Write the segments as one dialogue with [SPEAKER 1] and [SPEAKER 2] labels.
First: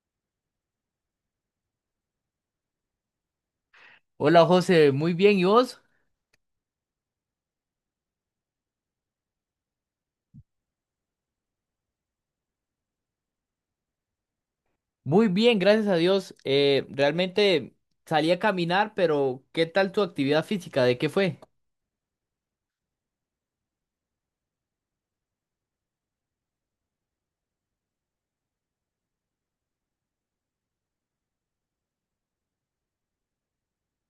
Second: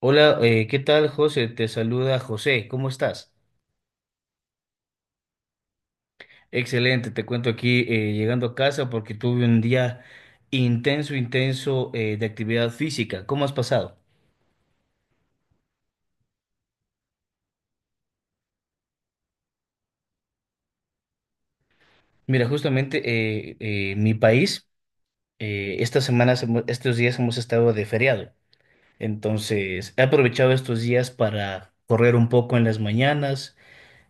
[SPEAKER 1] Hola, ¿qué tal, José? Te saluda José, ¿cómo estás?
[SPEAKER 2] Hola José, muy bien, ¿y vos?
[SPEAKER 1] Excelente, te cuento aquí llegando a casa porque tuve un día intenso, intenso de actividad física. ¿Cómo has pasado?
[SPEAKER 2] Muy bien, gracias a Dios. Realmente salí a caminar, pero ¿qué tal tu actividad física? ¿De qué fue?
[SPEAKER 1] Mira, justamente mi país, estas semanas, estos días hemos estado de feriado. Entonces, he aprovechado estos días para correr un poco en las mañanas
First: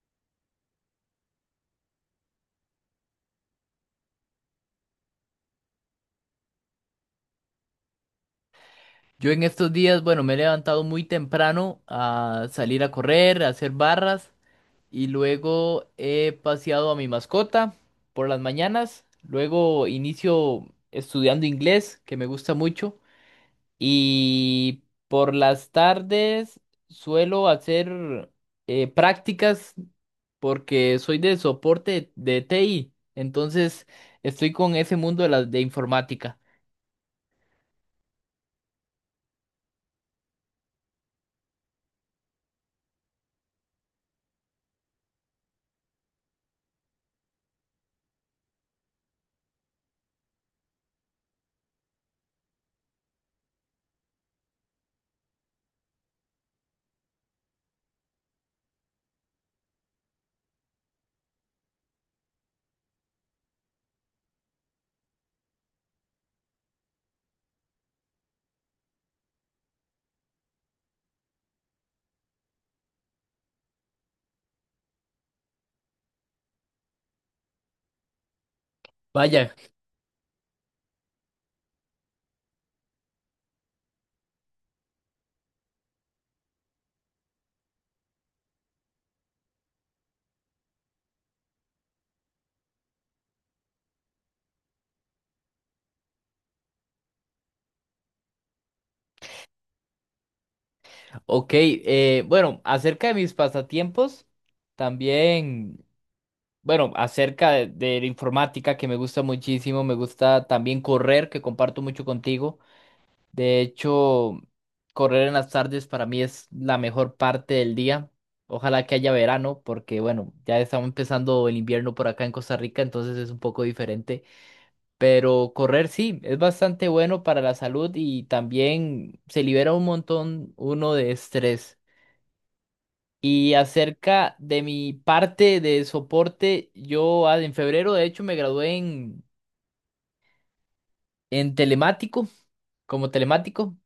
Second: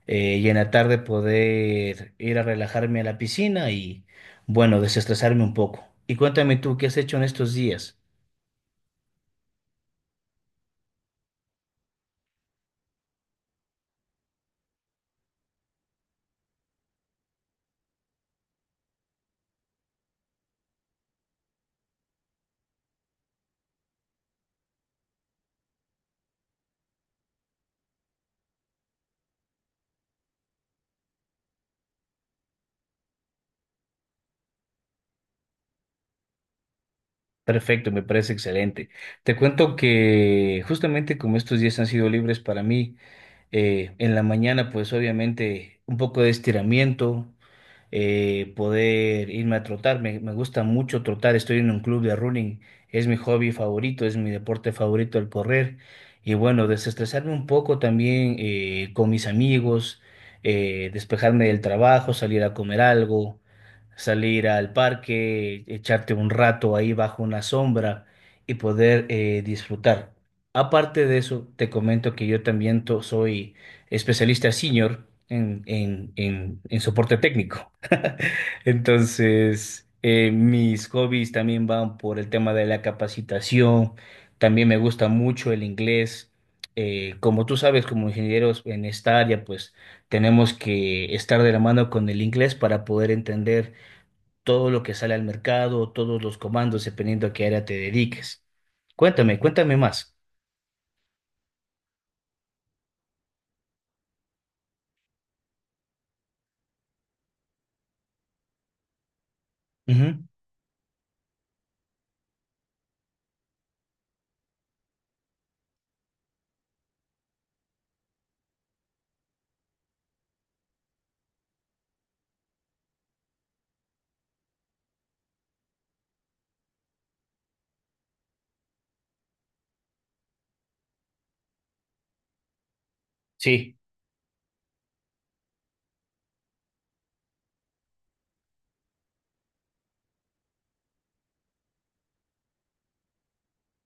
[SPEAKER 1] y en la tarde poder ir a relajarme a la piscina y, bueno, desestresarme un poco. Y cuéntame tú, ¿qué has hecho en estos días?
[SPEAKER 2] Yo en estos días, bueno, me he levantado muy temprano a salir a correr, a hacer barras y luego he paseado a mi mascota por las mañanas. Luego inicio estudiando inglés, que me gusta mucho. Y por las tardes suelo hacer prácticas porque soy de soporte de TI. Entonces estoy con ese mundo de la de informática.
[SPEAKER 1] Perfecto, me parece excelente. Te cuento que justamente como estos días han sido libres para mí, en la mañana pues obviamente un poco de estiramiento, poder irme a trotar. Me gusta mucho trotar, estoy en un club de running, es mi hobby favorito, es mi deporte favorito el correr. Y bueno, desestresarme un poco también con mis amigos, despejarme del trabajo, salir a comer algo, salir al parque, echarte un rato ahí bajo una sombra y poder disfrutar. Aparte de eso, te comento que yo también soy especialista senior en soporte técnico.
[SPEAKER 2] Vaya,
[SPEAKER 1] Entonces, mis hobbies también van por el tema de la capacitación. También me gusta mucho el inglés. Como tú sabes, como ingenieros en esta área, pues tenemos que estar de la mano con el inglés para poder entender todo lo que sale al mercado, todos los comandos, dependiendo a qué área te dediques. Cuéntame, cuéntame más.
[SPEAKER 2] ok. Bueno, acerca de mis pasatiempos, también, bueno, acerca de la informática que me gusta muchísimo, me
[SPEAKER 1] Ujú.
[SPEAKER 2] gusta también correr, que comparto mucho contigo. De hecho, correr en las tardes para mí es la mejor parte del día. Ojalá que haya verano, porque bueno, ya estamos empezando el invierno por acá en Costa Rica, entonces es un poco diferente. Pero correr sí, es bastante bueno para la salud y también se libera un montón uno de estrés. Y
[SPEAKER 1] Sí,
[SPEAKER 2] acerca de mi parte de soporte, yo en febrero de hecho me gradué en telemático, como telemático.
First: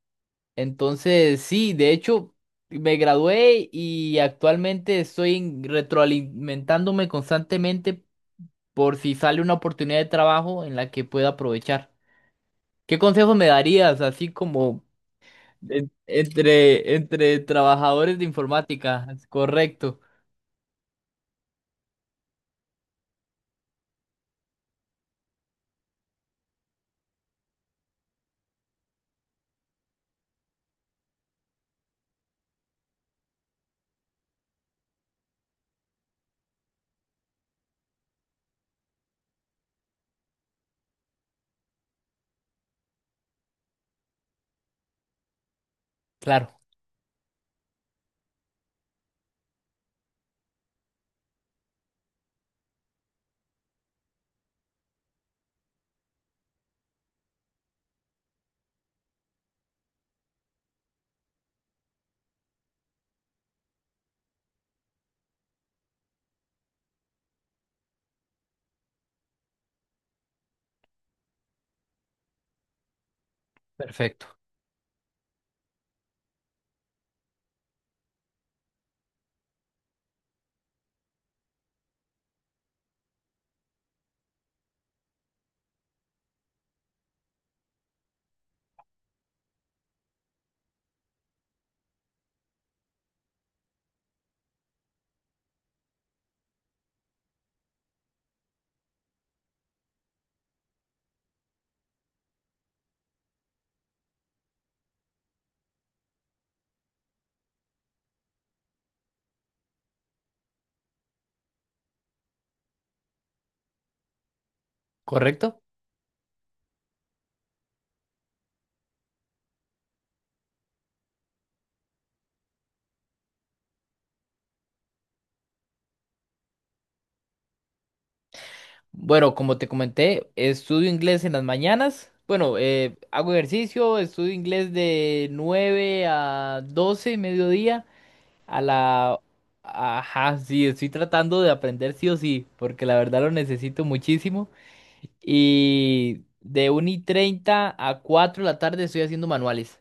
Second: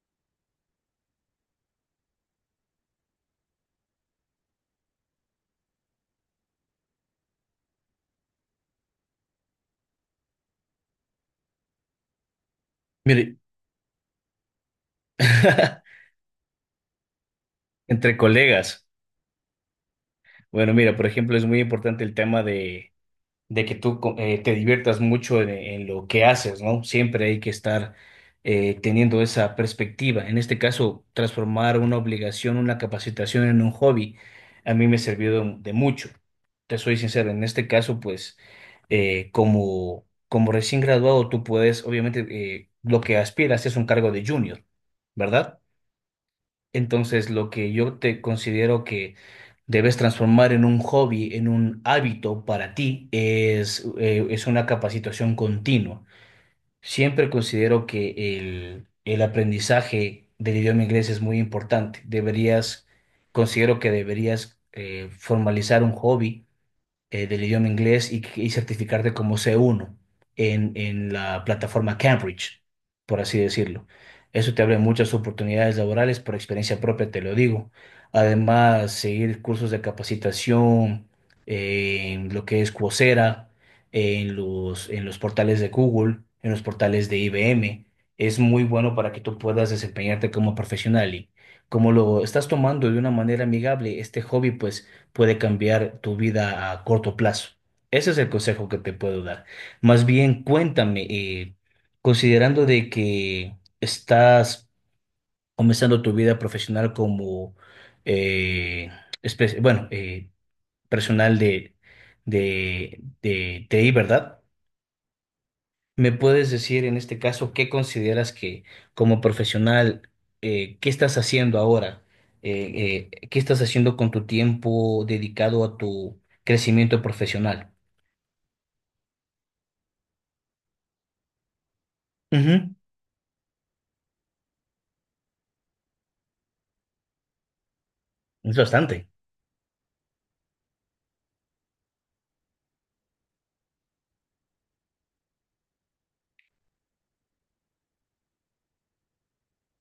[SPEAKER 2] Entonces, sí, de hecho, me gradué y actualmente estoy retroalimentándome constantemente por si sale una oportunidad de trabajo en la que pueda aprovechar. ¿Qué consejos
[SPEAKER 1] mire.
[SPEAKER 2] me darías, así como en- entre, entre
[SPEAKER 1] Entre
[SPEAKER 2] trabajadores de
[SPEAKER 1] colegas.
[SPEAKER 2] informática? Correcto,
[SPEAKER 1] Bueno, mira, por ejemplo, es muy importante el tema de que tú te diviertas mucho en lo que haces, ¿no? Siempre hay que estar teniendo esa perspectiva. En este caso, transformar una obligación, una capacitación en un hobby, a mí me sirvió de mucho. Te soy sincero, en este caso, pues, como, como recién graduado, tú puedes, obviamente, lo que aspiras es un cargo de junior, ¿verdad?
[SPEAKER 2] claro,
[SPEAKER 1] Entonces, lo que yo te considero que debes transformar en un hobby, en un hábito para ti, es una capacitación continua. Siempre considero que el aprendizaje del idioma inglés es muy importante. Deberías, considero que deberías formalizar un hobby del idioma inglés y certificarte como C1 en la plataforma Cambridge, por así decirlo.
[SPEAKER 2] perfecto,
[SPEAKER 1] Eso te abre muchas oportunidades laborales, por experiencia propia te lo digo. Además, seguir cursos de capacitación en lo que es Coursera, en los portales de Google, en los portales de IBM, es muy bueno para que tú puedas desempeñarte como profesional. Y como lo estás tomando de una manera amigable, este hobby, pues puede cambiar tu vida a corto plazo. Ese es el consejo que te puedo dar. Más bien, cuéntame, considerando de que estás comenzando tu vida profesional como, eh, bueno, personal de TI, ¿verdad?
[SPEAKER 2] correcto.
[SPEAKER 1] ¿Me puedes decir en este caso qué consideras que como profesional, qué estás haciendo ahora? ¿Qué estás haciendo con tu tiempo dedicado a tu crecimiento profesional?
[SPEAKER 2] Bueno, como te comenté, estudio inglés en las mañanas. Bueno,
[SPEAKER 1] Ujú.
[SPEAKER 2] hago ejercicio, estudio inglés de 9 a 12, mediodía.
[SPEAKER 1] Es
[SPEAKER 2] A
[SPEAKER 1] bastante.
[SPEAKER 2] la... Ajá, sí, estoy tratando de aprender sí o sí, porque la verdad lo necesito muchísimo. Y de 1 y 30 a 4 de la tarde estoy haciendo manuales.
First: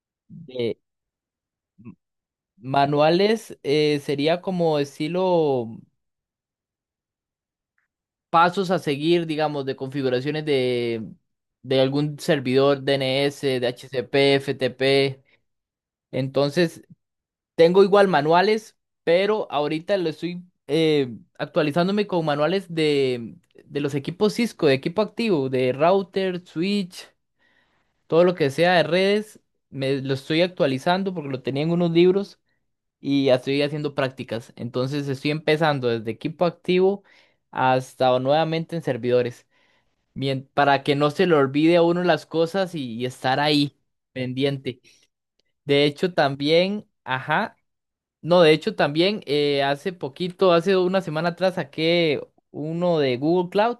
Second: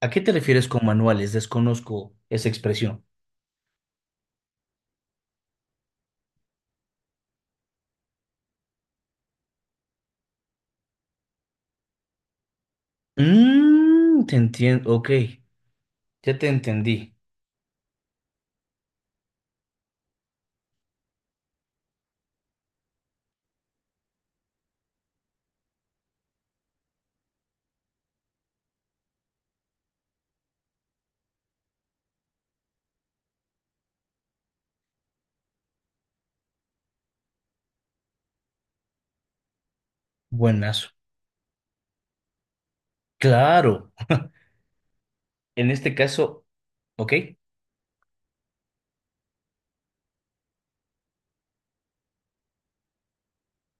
[SPEAKER 1] ¿A qué te refieres
[SPEAKER 2] De
[SPEAKER 1] con manuales? Desconozco esa expresión.
[SPEAKER 2] manuales sería como estilo pasos a seguir, digamos, de configuraciones de algún servidor DNS, de
[SPEAKER 1] Mm,
[SPEAKER 2] DHCP,
[SPEAKER 1] te entiendo. Ok,
[SPEAKER 2] FTP.
[SPEAKER 1] ya te
[SPEAKER 2] Entonces,
[SPEAKER 1] entendí.
[SPEAKER 2] tengo igual manuales, pero ahorita lo estoy actualizándome con manuales de los equipos Cisco, de equipo activo, de router, switch, todo lo que sea de redes. Me lo estoy actualizando porque lo tenía en unos libros y ya estoy haciendo prácticas. Entonces estoy empezando desde equipo activo hasta nuevamente en servidores. Bien, para
[SPEAKER 1] Buenazo.
[SPEAKER 2] que no se le olvide a uno las cosas y estar ahí
[SPEAKER 1] Claro.
[SPEAKER 2] pendiente.
[SPEAKER 1] En
[SPEAKER 2] De
[SPEAKER 1] este
[SPEAKER 2] hecho,
[SPEAKER 1] caso,
[SPEAKER 2] también,
[SPEAKER 1] ok,
[SPEAKER 2] ajá. No, de hecho también hace poquito, hace una semana atrás saqué uno de Google Cloud.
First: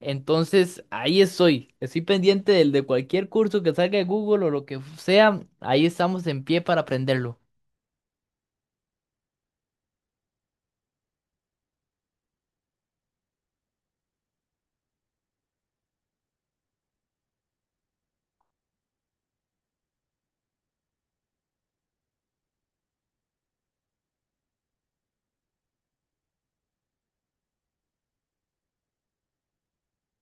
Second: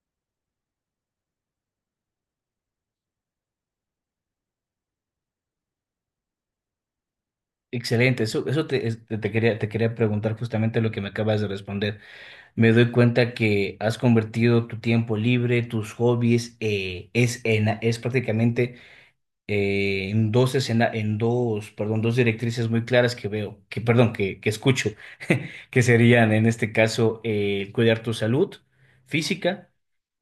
[SPEAKER 2] Entonces ahí estoy. Estoy pendiente del de cualquier curso que salga de Google o lo que sea. Ahí estamos en pie para aprenderlo.
[SPEAKER 1] excelente. Eso, te quería preguntar justamente lo que me acabas de responder. Me doy cuenta que has convertido tu tiempo libre, tus hobbies, es prácticamente en dos, perdón, dos directrices muy claras que veo, que perdón, que escucho, que serían en este caso cuidar tu salud física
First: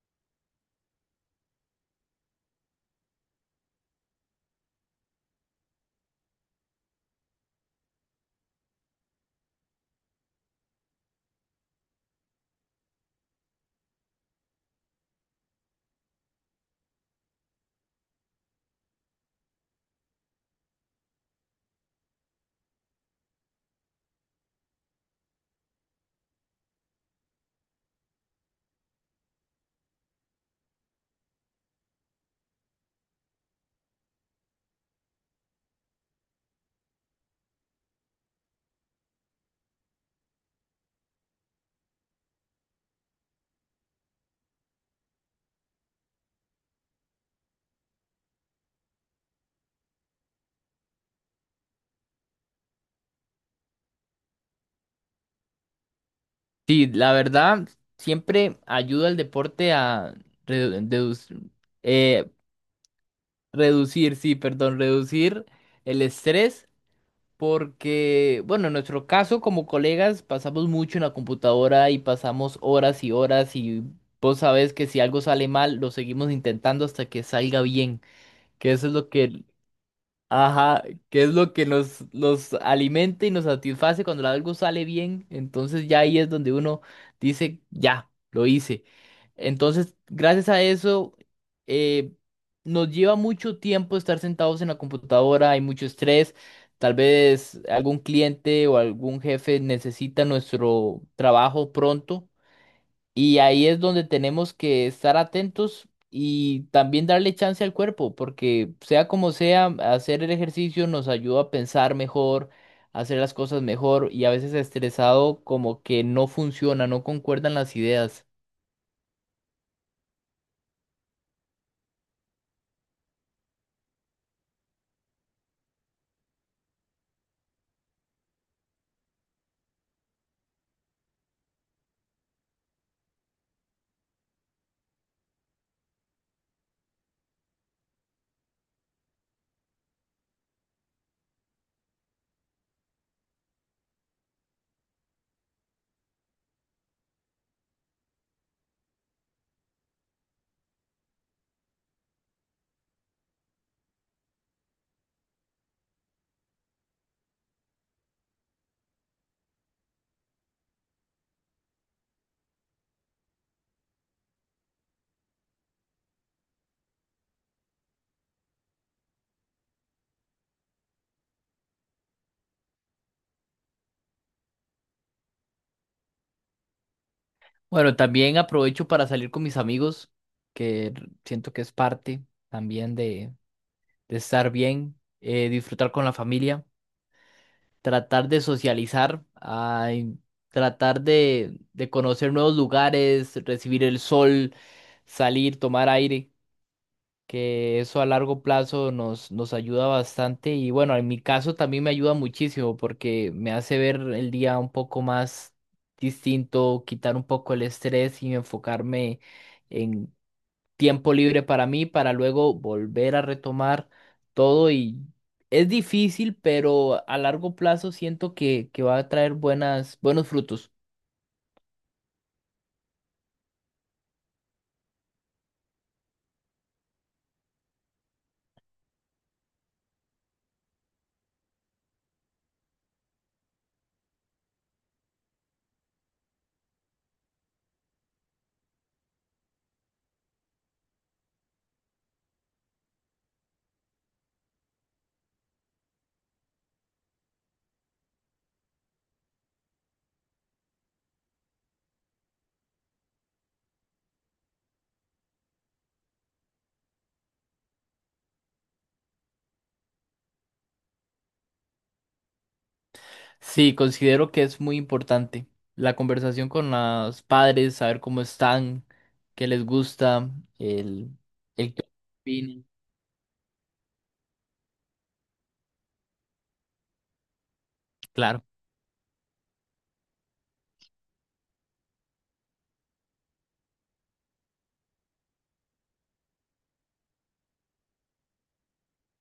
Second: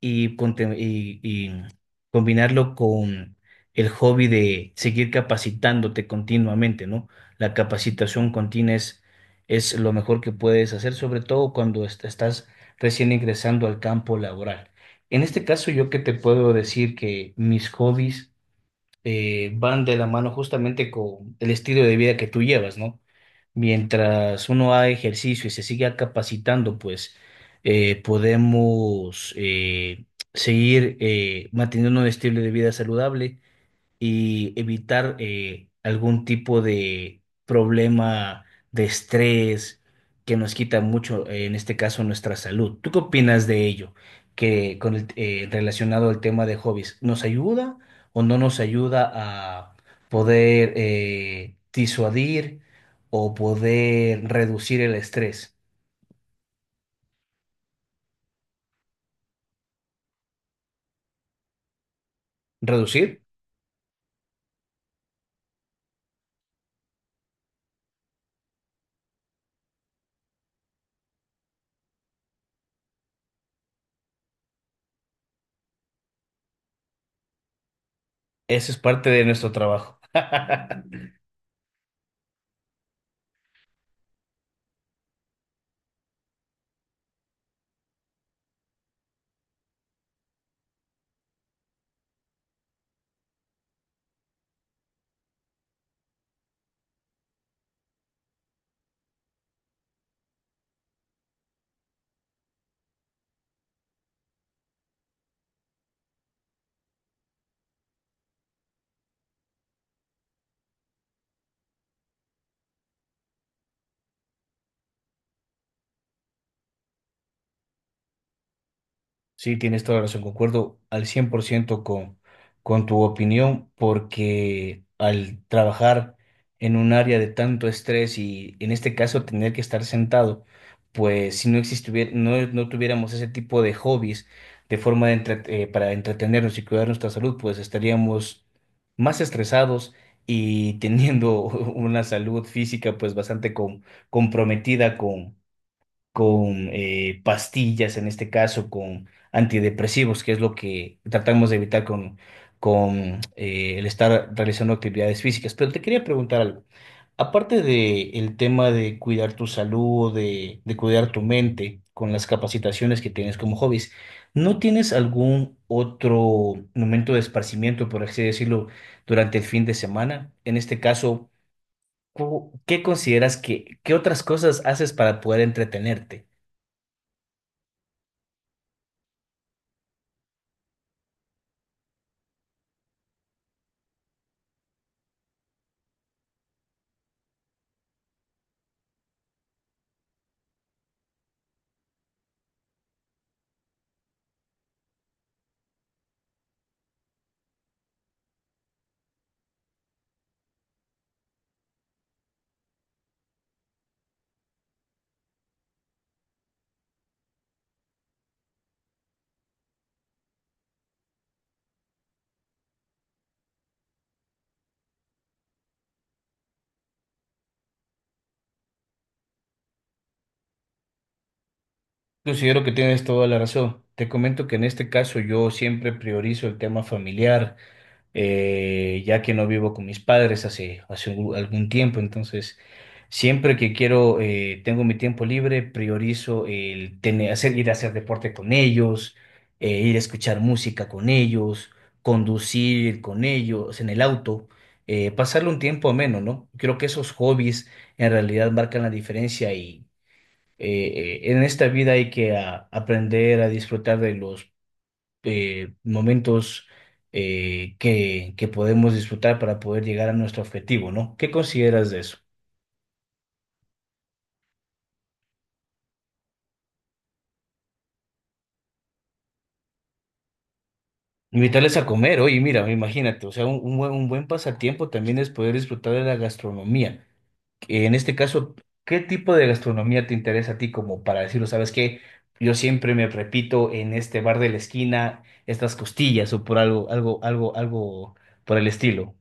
[SPEAKER 1] y, y combinarlo con el hobby de seguir capacitándote continuamente, ¿no? La capacitación continua es lo mejor que puedes hacer, sobre todo cuando estás recién ingresando al campo laboral. En este caso, yo que te puedo decir que mis hobbies van de la mano justamente con el estilo de vida que tú llevas, ¿no? Mientras uno haga ejercicio y se siga capacitando, pues podemos seguir manteniendo un estilo de vida saludable y evitar algún tipo de problema de estrés que nos quita mucho, en este caso, nuestra salud. ¿Tú qué opinas de ello? Que relacionado al tema de hobbies, ¿nos ayuda o no nos ayuda a poder disuadir o poder reducir el estrés?
[SPEAKER 2] Sí, la verdad, siempre ayuda el deporte a redu- deduc- eh,
[SPEAKER 1] ¿Reducir?
[SPEAKER 2] reducir, sí, perdón, reducir el estrés. Porque, bueno, en nuestro caso como colegas pasamos mucho en la computadora y pasamos horas y horas y vos sabés que si algo sale mal lo seguimos intentando hasta que salga bien, que
[SPEAKER 1] Eso es
[SPEAKER 2] eso es lo
[SPEAKER 1] parte de
[SPEAKER 2] que
[SPEAKER 1] nuestro trabajo.
[SPEAKER 2] ajá, que es lo que nos, nos alimenta y nos satisface cuando algo sale bien. Entonces ya ahí es donde uno dice, ya, lo hice. Entonces, gracias a eso, eh, nos lleva mucho tiempo estar sentados en la computadora, hay mucho estrés. Tal vez algún cliente o algún jefe necesita nuestro trabajo pronto. Y ahí es donde tenemos que estar atentos y también darle chance al cuerpo, porque sea como sea, hacer el ejercicio nos ayuda a pensar mejor, a hacer las cosas mejor y a veces estresado como que no funciona, no concuerdan las ideas.
[SPEAKER 1] Sí, tienes toda la razón, concuerdo al 100% con tu opinión, porque al trabajar en un área de tanto estrés y en este caso tener que estar sentado, pues si no existiera, no, no tuviéramos ese tipo de hobbies de forma de para entretenernos y cuidar nuestra salud, pues estaríamos más estresados y teniendo una salud física pues bastante comprometida con pastillas, en este caso con antidepresivos, que es lo que tratamos de evitar con, con el estar realizando actividades físicas. Pero te quería preguntar algo. Aparte de el tema de cuidar tu salud, de cuidar tu mente con las capacitaciones que tienes como hobbies, ¿no tienes algún otro momento de esparcimiento, por así decirlo, durante el fin de semana? En este caso, ¿qué consideras que, qué otras cosas haces para poder entretenerte?
[SPEAKER 2] Bueno, también aprovecho para salir con mis amigos, que siento que es parte también de estar bien, disfrutar con la familia. Tratar de socializar, tratar de conocer nuevos lugares, recibir el sol, salir, tomar aire, que eso a largo plazo nos ayuda bastante y bueno, en mi caso también me ayuda muchísimo porque me hace ver el día un poco más distinto, quitar un poco el estrés y enfocarme tiempo libre para mí para luego volver a retomar todo y es difícil, pero a largo plazo siento que va a traer buenos frutos.
[SPEAKER 1] Considero que tienes toda la razón. Te comento que en este caso yo siempre priorizo el tema familiar, ya que no vivo con mis padres hace, algún tiempo. Entonces, siempre que quiero, tengo mi tiempo libre, priorizo el tener, hacer, ir a hacer deporte con ellos, ir a escuchar música con ellos, conducir con ellos en el auto, pasarle un tiempo ameno, ¿no? Creo que esos hobbies en realidad marcan la diferencia en esta vida hay que aprender a disfrutar de los momentos que podemos disfrutar para poder llegar a nuestro objetivo, ¿no? ¿Qué consideras de eso?
[SPEAKER 2] Sí, considero que es muy importante la conversación con los padres, saber cómo están, qué les gusta, el, el
[SPEAKER 1] Invitarles
[SPEAKER 2] qué
[SPEAKER 1] a comer, oye,
[SPEAKER 2] opinan.
[SPEAKER 1] mira, imagínate, o sea, un buen pasatiempo también es poder disfrutar de la gastronomía. En este
[SPEAKER 2] Claro.
[SPEAKER 1] caso, ¿qué tipo de gastronomía te interesa a ti como para decirlo, sabes qué? Yo siempre me repito en este bar de la esquina estas costillas o por algo, algo, algo, algo por el estilo,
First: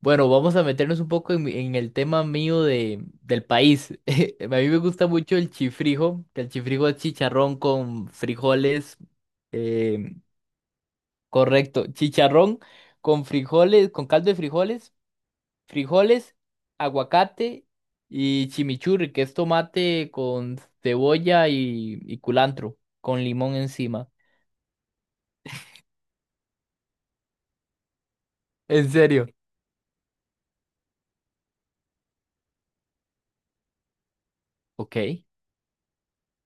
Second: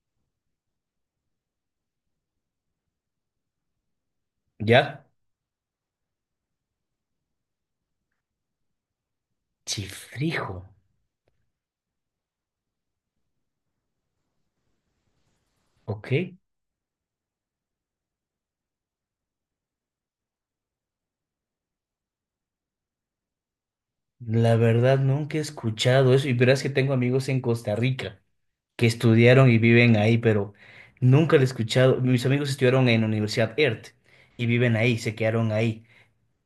[SPEAKER 2] Bueno, vamos a meternos un poco en, en el tema mío del país. A mí me
[SPEAKER 1] ¿ya?
[SPEAKER 2] gusta mucho el chifrijo, que el chifrijo es chicharrón con frijoles, eh,
[SPEAKER 1] Chifrijo,
[SPEAKER 2] correcto, chicharrón con frijoles, con caldo de frijoles,
[SPEAKER 1] ok.
[SPEAKER 2] frijoles, aguacate y chimichurri, que es tomate con cebolla y culantro, con limón encima.
[SPEAKER 1] La verdad nunca he escuchado eso y verás que tengo amigos en Costa Rica que
[SPEAKER 2] ¿En serio?
[SPEAKER 1] estudiaron y viven ahí, pero nunca lo he escuchado. Mis amigos estudiaron en la Universidad ERT y viven ahí, se
[SPEAKER 2] Ok.
[SPEAKER 1] quedaron ahí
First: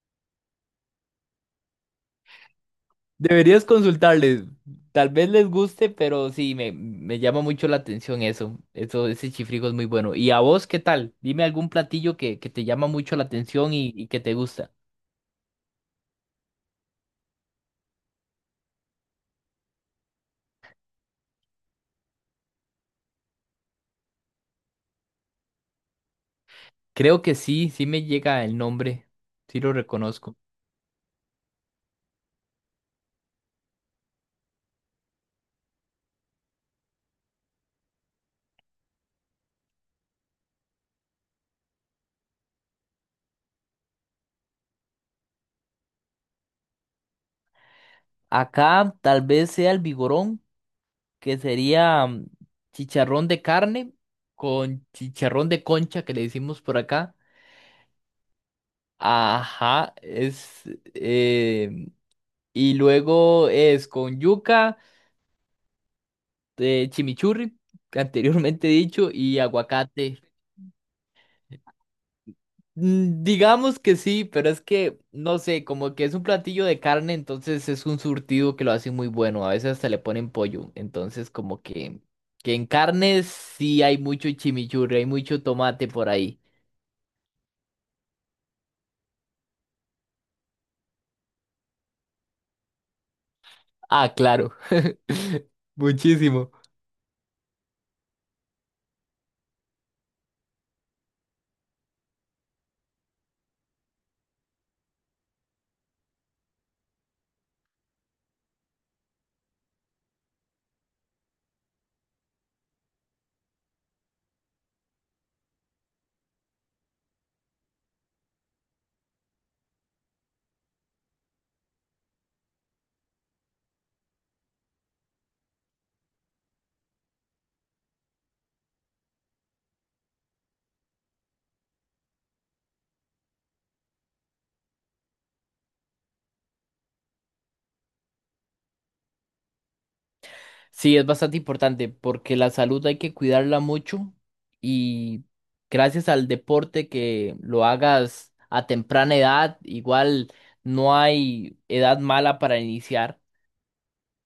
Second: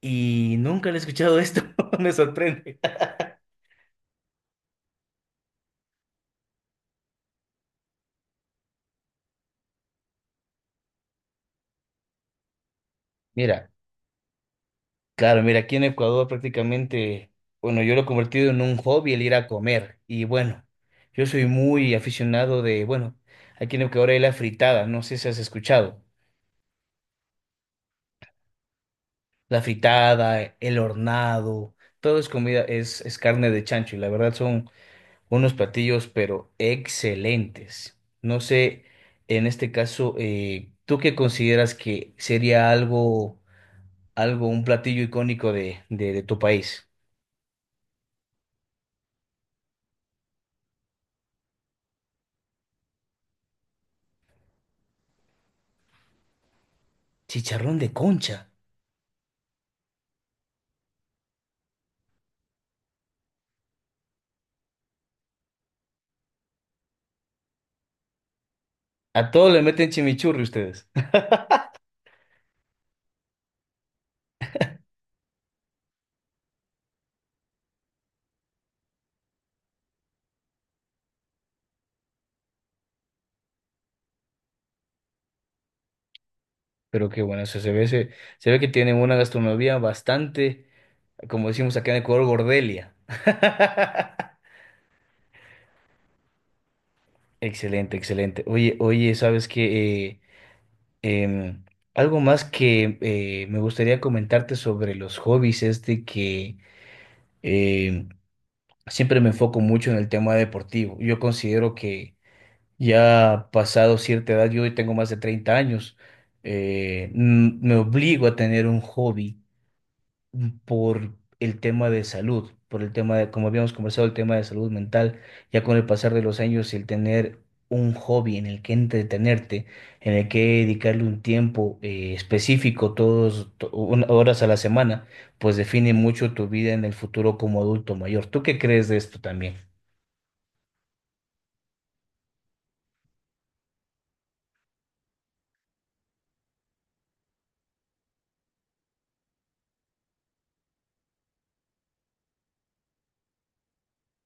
[SPEAKER 1] y nunca le he escuchado esto, me sorprende.
[SPEAKER 2] Deberías consultarles. Tal vez les guste, pero sí, me llama mucho la atención eso. Eso, ese chifrijo es muy bueno. ¿Y a vos qué tal? Dime algún platillo que te llama mucho la
[SPEAKER 1] Mira,
[SPEAKER 2] atención y que te gusta.
[SPEAKER 1] claro, mira, aquí en Ecuador prácticamente, bueno, yo lo he convertido en un hobby el ir a comer y bueno, yo soy muy aficionado de, bueno, aquí en Ecuador hay la fritada, no sé si has escuchado.
[SPEAKER 2] Creo que sí, sí me llega el nombre. Sí
[SPEAKER 1] La
[SPEAKER 2] lo reconozco.
[SPEAKER 1] fritada, el hornado, todo es comida, es carne de chancho y la verdad son unos platillos pero excelentes. No sé, en este caso, ¿tú qué consideras que sería algo, algo, un platillo icónico de tu país?
[SPEAKER 2] Acá tal vez sea el vigorón, que sería chicharrón de carne con chicharrón de concha, que le decimos por acá.
[SPEAKER 1] Chicharrón de concha.
[SPEAKER 2] Ajá, es... eh, y luego es con yuca. Chimichurri, anteriormente dicho,
[SPEAKER 1] A
[SPEAKER 2] y
[SPEAKER 1] todo le meten
[SPEAKER 2] aguacate.
[SPEAKER 1] chimichurri ustedes.
[SPEAKER 2] Mm, digamos que sí, pero es que, no sé, como que es un platillo de carne, entonces es un surtido que lo hace muy bueno. A veces hasta le ponen pollo. Entonces, como que, en carnes sí hay mucho chimichurri, hay mucho tomate por ahí.
[SPEAKER 1] Pero qué bueno, o sea, se ve, se ve que tienen una gastronomía bastante, como decimos acá en Ecuador, gordelia.
[SPEAKER 2] Ah, claro. Muchísimo.
[SPEAKER 1] Excelente, excelente. Oye, oye, sabes que algo más que me gustaría comentarte sobre los hobbies es de que em, siempre me enfoco mucho en el tema deportivo. Yo considero que ya pasado cierta edad, yo hoy tengo más de 30 años, me obligo a tener un hobby por el tema de salud, por el tema de, como habíamos conversado, el tema de salud mental, ya con el pasar de los años, el tener un hobby en el que entretenerte, en el que dedicarle un tiempo específico, horas a la semana, pues define mucho tu vida en el futuro como adulto mayor. ¿Tú qué crees de esto también?
[SPEAKER 2] Sí, es bastante importante porque la salud hay que cuidarla mucho y gracias al deporte que lo hagas a temprana edad, igual no hay edad mala para iniciar,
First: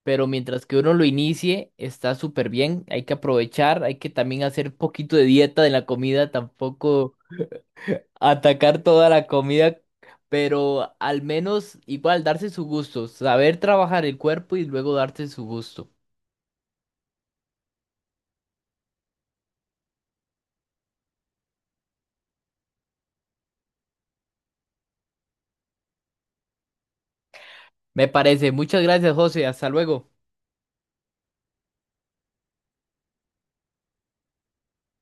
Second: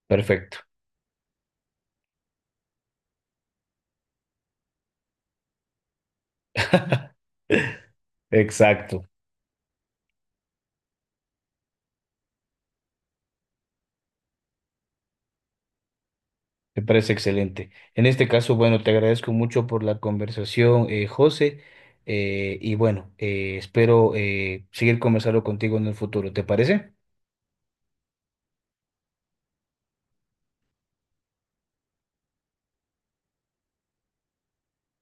[SPEAKER 2] pero
[SPEAKER 1] Perfecto,
[SPEAKER 2] mientras que uno lo inicie está súper bien, hay que aprovechar, hay que también hacer un poquito de dieta de la comida, tampoco atacar
[SPEAKER 1] exacto.
[SPEAKER 2] toda la comida, pero al menos igual darse su gusto, saber trabajar el cuerpo y luego darse su gusto.
[SPEAKER 1] Me parece excelente. En este caso, bueno, te agradezco mucho por la conversación, José, y bueno, espero seguir conversando contigo en el futuro. ¿Te parece?
[SPEAKER 2] Me parece. Muchas gracias, José. Hasta luego.